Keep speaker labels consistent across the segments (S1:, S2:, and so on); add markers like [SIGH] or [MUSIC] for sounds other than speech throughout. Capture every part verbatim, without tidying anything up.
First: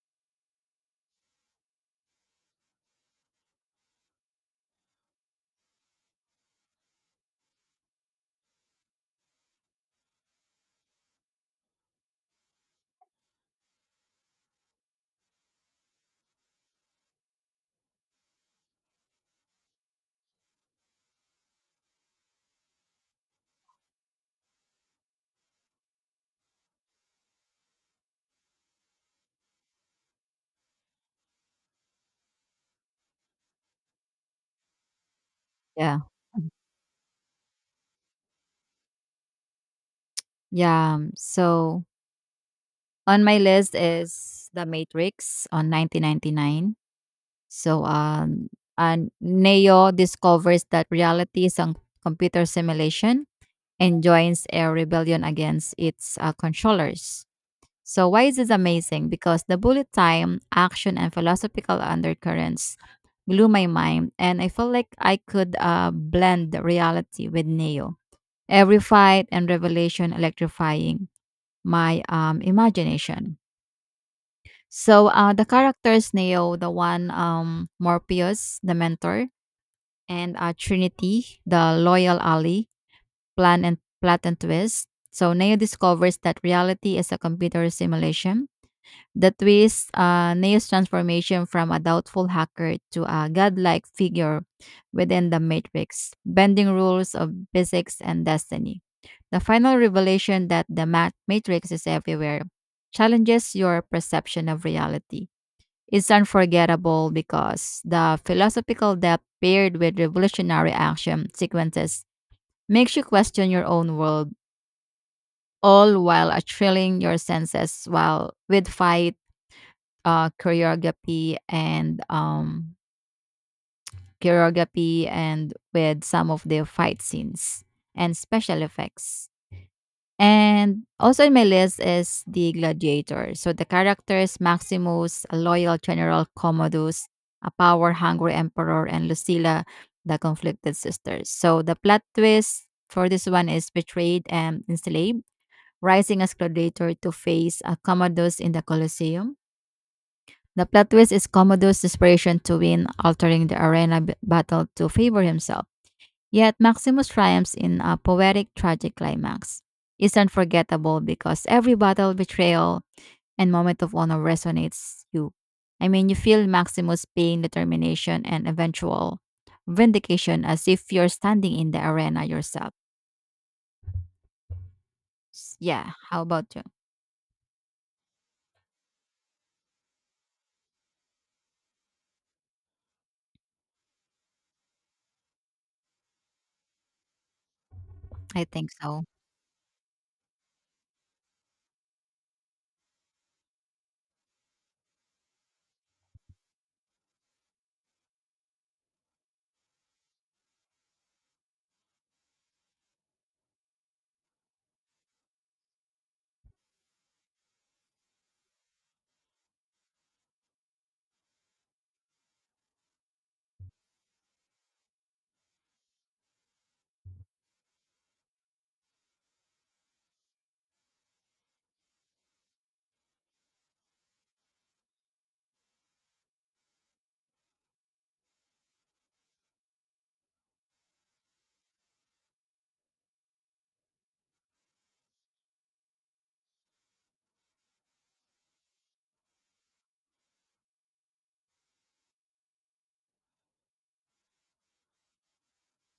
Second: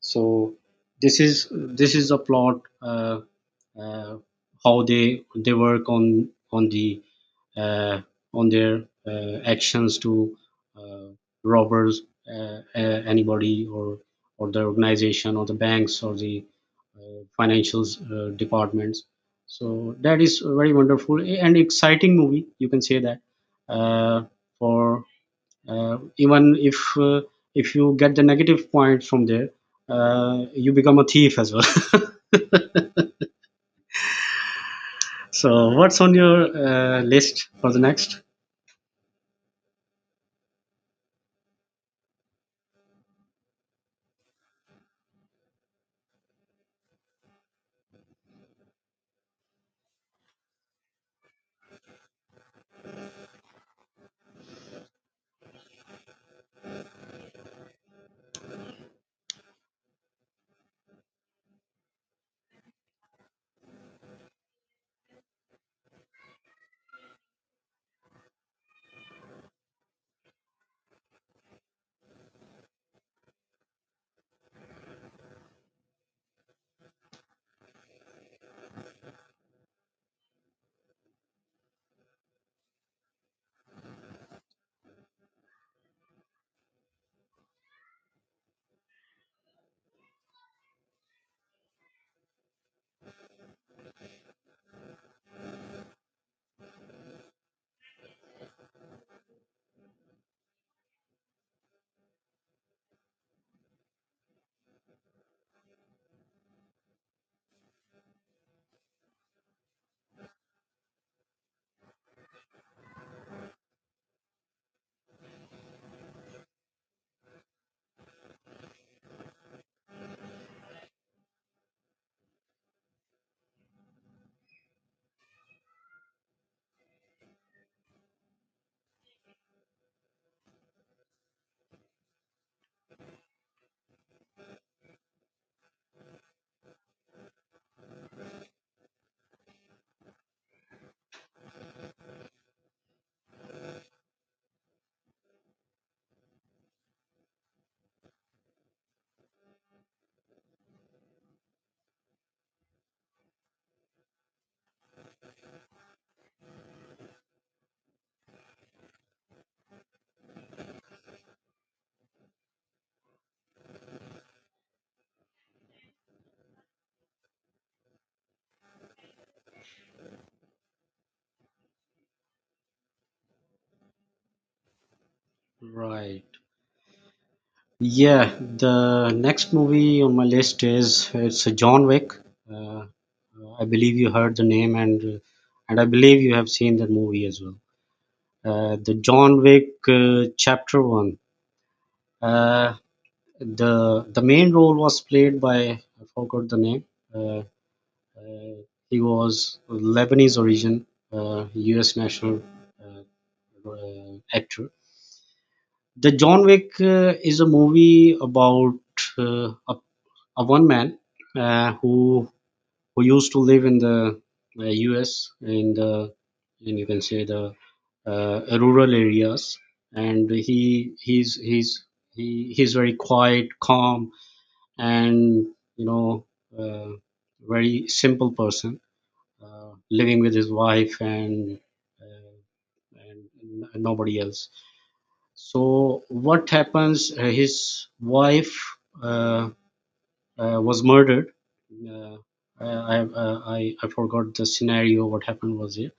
S1: so this is this is a plot, uh, uh, how they they work on on the uh, on their uh, actions to, uh, robbers, uh, uh, anybody, or or the organization, or the banks, or the uh, financials, uh, departments. So that is very wonderful and exciting movie, you can say that. Uh, for uh, Even if uh, if you get the negative points from there, uh, you become a thief as well. [LAUGHS] So
S2: Yeah.
S1: what's on your uh, list for the next?
S2: Yeah. um, So on my list is The Matrix on nineteen ninety-nine. So um and Neo discovers that reality is a computer simulation and joins a rebellion against its uh, controllers. So why is this amazing? Because the bullet time, action and philosophical undercurrents blew my mind and I felt like I could uh, blend the reality with Neo. Every fight and revelation electrifying my um, imagination. So uh, the characters Neo, the one um, Morpheus, the mentor, and uh, Trinity, the loyal ally, plan and plot and twist. So Neo discovers that reality is a computer simulation. The twist, uh, Neo's transformation from a doubtful hacker to a godlike figure within the Matrix, bending rules of physics and destiny. The final revelation that the mat- matrix is everywhere challenges your perception of reality. It's unforgettable because the philosophical depth paired with revolutionary action sequences makes you question your own world, all while uh, thrilling your senses while with fight, uh, choreography, and um, choreography, and with some of the fight scenes and special effects. And also in my list is the gladiator. So the characters Maximus, a loyal general Commodus, a power hungry emperor, and Lucilla, the conflicted sisters. So the plot twist for this one is betrayed and enslaved, rising as gladiator to face a Commodus in the Colosseum. The plot twist is Commodus' desperation to win, altering the arena b- battle to favor himself. Yet Maximus triumphs in a poetic tragic climax. It's unforgettable because every battle, betrayal, and moment of honor resonates you. I mean, you feel Maximus' pain, determination, and eventual vindication as if you're standing in the arena yourself. S- Yeah, how
S1: Right,
S2: about you?
S1: yeah, the next movie on my list is, it's John Wick. uh, I believe you heard the name, and uh, and I believe you have seen that movie as well.
S2: I think
S1: uh, The
S2: so.
S1: John Wick uh, chapter one, uh, the the main role was played by, I forgot the name. uh, Uh, He was of Lebanese origin, uh, U S national uh, uh, actor. The John Wick uh, is a movie about uh, a, a one man, uh, who who used to live in the uh, U S, in the, in, you can say, the uh, rural areas. And he he's he's he, he's very quiet, calm, and, you know, uh, very simple person, uh, living with his wife and, uh, and n- nobody else. So what happens? Uh, his wife uh, uh, was murdered. Uh, I, I uh, I I forgot the scenario. What happened was it?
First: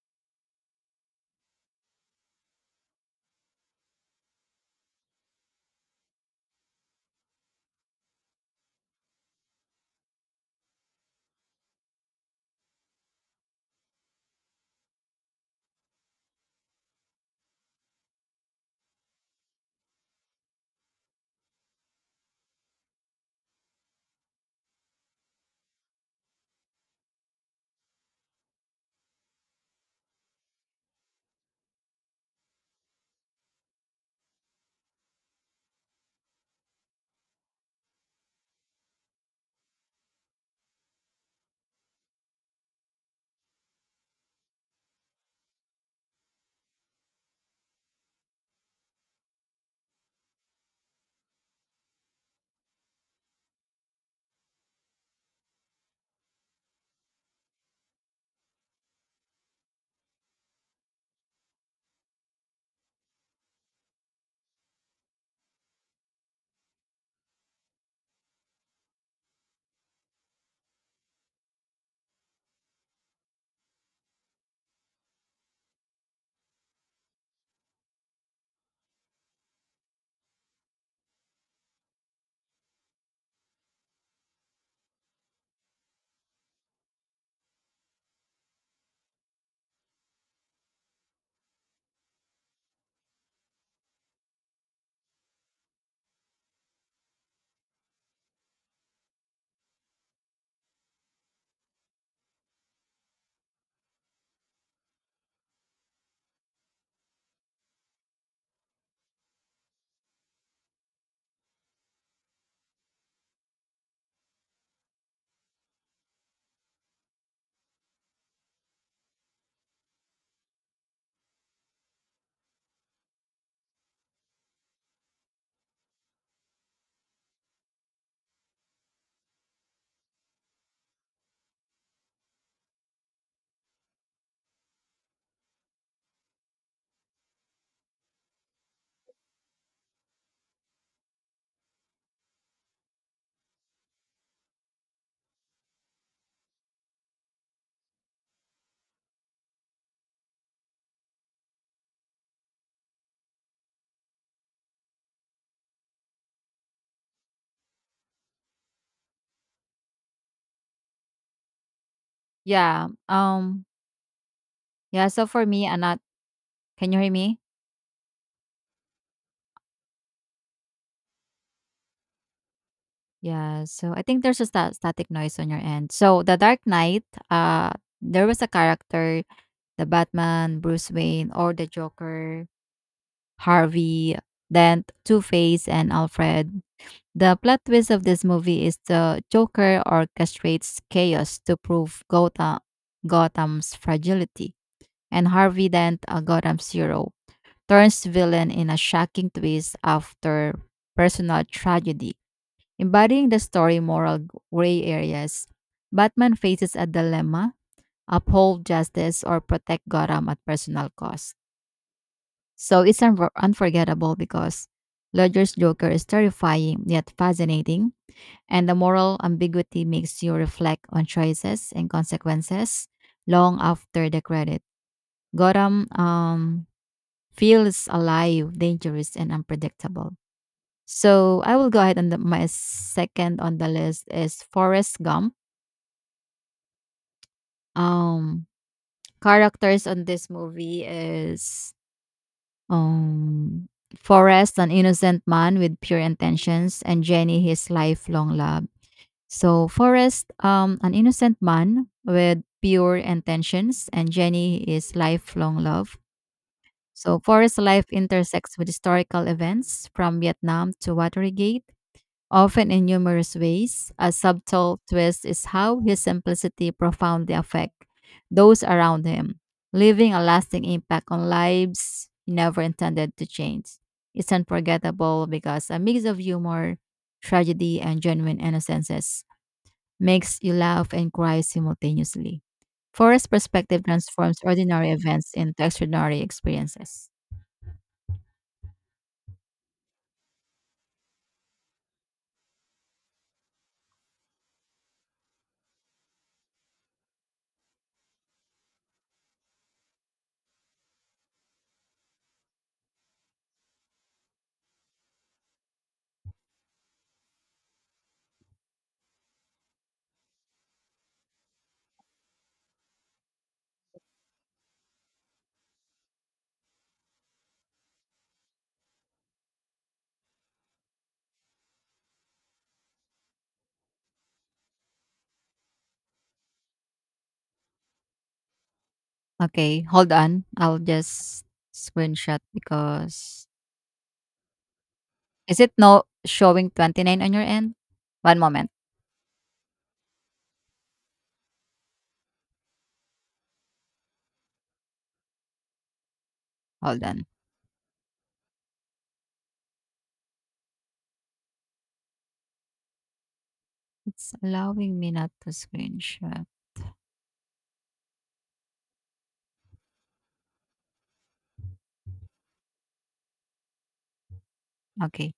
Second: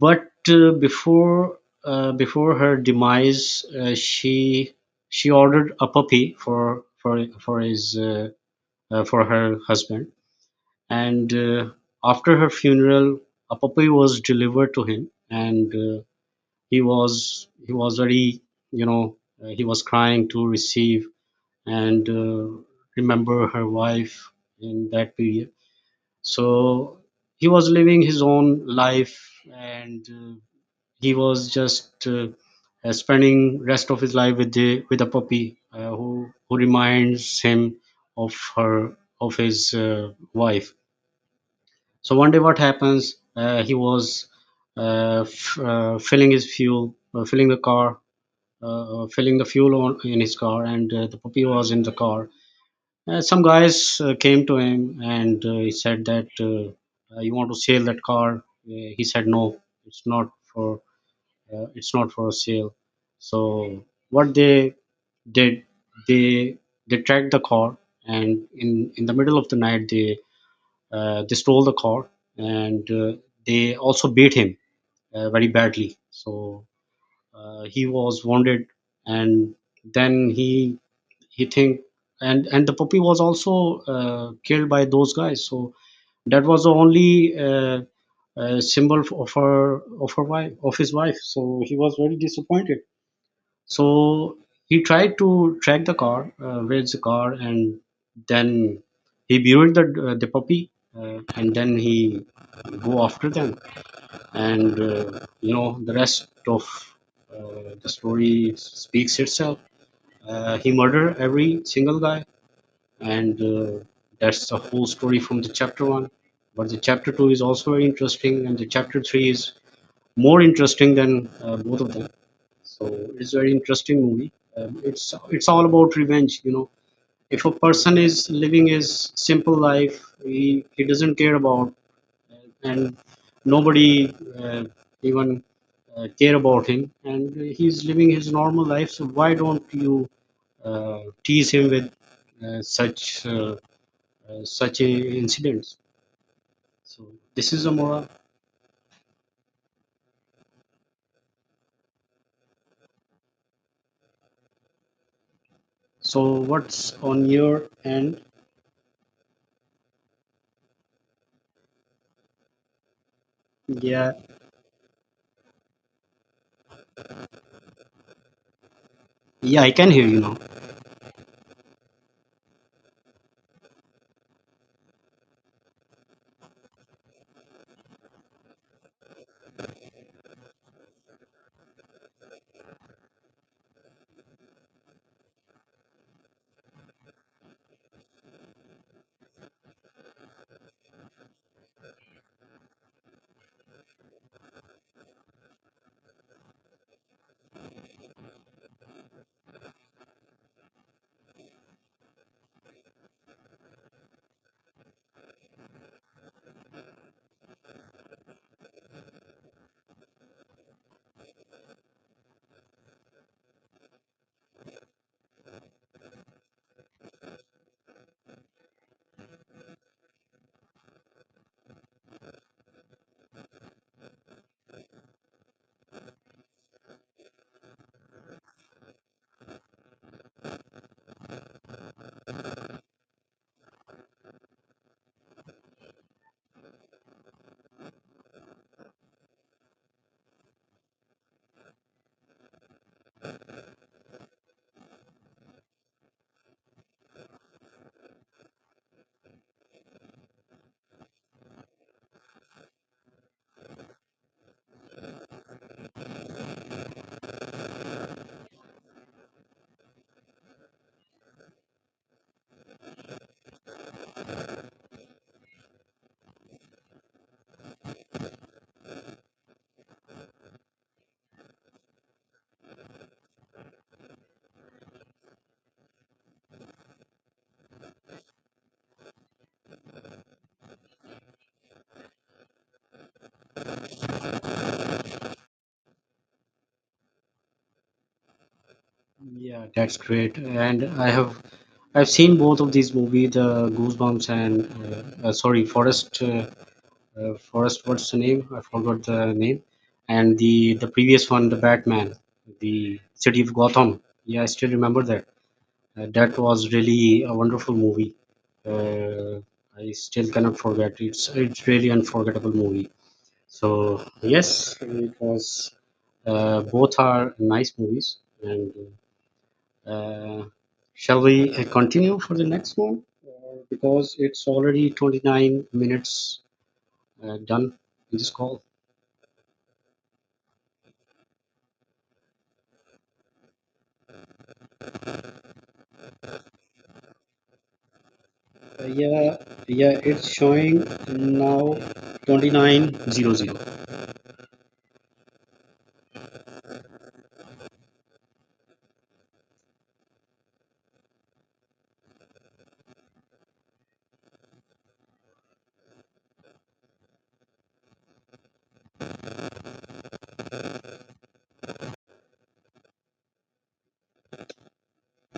S1: But uh, before uh, before her demise, uh, she she ordered a puppy for for for his, uh, uh, for her husband, and uh, after her funeral a puppy was delivered to him. And uh, he was he was very, you know, uh, he was crying to receive, and uh, remember her wife in that period. So he was living his own life, and uh, he was just, uh, uh, spending rest of his life with the with a puppy uh, who who reminds him of her, of his, uh, wife. So one day, what happens? Uh, he was uh, f- uh, filling his fuel, uh, filling the car, uh, uh, filling the fuel on in his car, and uh, the puppy was in the car. Uh, some guys uh, came to him, and uh, he said that, uh, uh, you want to sell that car. Uh, he said no, it's not for, uh, it's not for sale. So what they did, they they tracked the car, and in in the middle of the night, they, uh, they stole the car, and uh, they also beat him uh, very badly. So uh, he was wounded, and then he he think. And and the puppy was also, uh, killed by those guys. So that was the only, uh, uh, symbol of her, of her wife, of his wife. So he was very disappointed. So he tried to track the car, uh, where's the car, and then he buried the, uh, the puppy, uh, and then he go after them. And, uh, you know, the rest of, uh, the story speaks itself. Uh, he murdered every single guy, and uh, that's the whole story from the chapter one. But the chapter two is also very interesting, and the chapter three is more interesting than uh, both of them. So it's very interesting movie. Um, it's it's all about revenge. You know, if a person is living his simple life, he he doesn't care about, uh, and nobody, uh, even uh, care about him, and he's living his normal life. So why don't you uh, tease him with, uh, such uh, uh, such a incidents? So this is a moral. So what's on your end?
S2: Yeah. Um.
S1: Yeah,
S2: Yeah. So for me, Anat, can you hear me?
S1: yeah, I can hear you now.
S2: Yeah. So I think there's a sta- static noise on your end. So the Dark Knight. Uh, there was a character the Batman, Bruce Wayne, or the Joker, Harvey Dent, Two Face, and Alfred. The plot twist of this movie is the Joker orchestrates chaos to prove Gotham, Gotham's fragility, and Harvey Dent, a Gotham's hero, turns villain in a shocking twist after personal tragedy. Embodying the story moral gray areas, Batman faces a dilemma uphold justice or protect Gotham at personal cost. So it's unfor- unforgettable because Ledger's Joker is terrifying yet fascinating, and the moral ambiguity makes you reflect on choices and consequences long after the credit. Gotham um, feels alive, dangerous, and unpredictable. So I will go ahead and the, my second on the list is Forrest Gump. Um, Characters on this movie is Um, Forrest, an innocent man with pure intentions, and Jenny, his lifelong love. So Forrest, um, an innocent man with pure intentions, and Jenny is lifelong love. So Forrest's life intersects with historical events from Vietnam to Watergate often in humorous ways. A subtle twist is how his simplicity profoundly affects those around him, leaving a lasting impact on lives he never intended to change. It's unforgettable because a mix of humor, tragedy, and genuine innocences makes you laugh and cry simultaneously. Forrest's perspective transforms ordinary events into extraordinary experiences.
S1: Yeah, that's great. And I have, I've seen both of these movies, the Goosebumps and, uh, uh, sorry, Forest. Uh, uh, Forest, what's the name? I forgot the name. And the the previous one, the Batman, the City of Gotham. Yeah, I still remember that. Uh, that was really a wonderful movie. Uh, I still cannot forget. It's it's really unforgettable movie. So yes, it was. Uh, both are nice movies. And. uh, uh, shall we uh, continue for the next one? Because it's already twenty nine minutes uh, done in this call.
S2: Okay, hold on. I'll just screenshot because is it no showing twenty nine on your end? One moment,
S1: Uh, yeah, yeah, it's showing now twenty nine oh oh.
S2: hold on. It's allowing me not to screenshot, okay.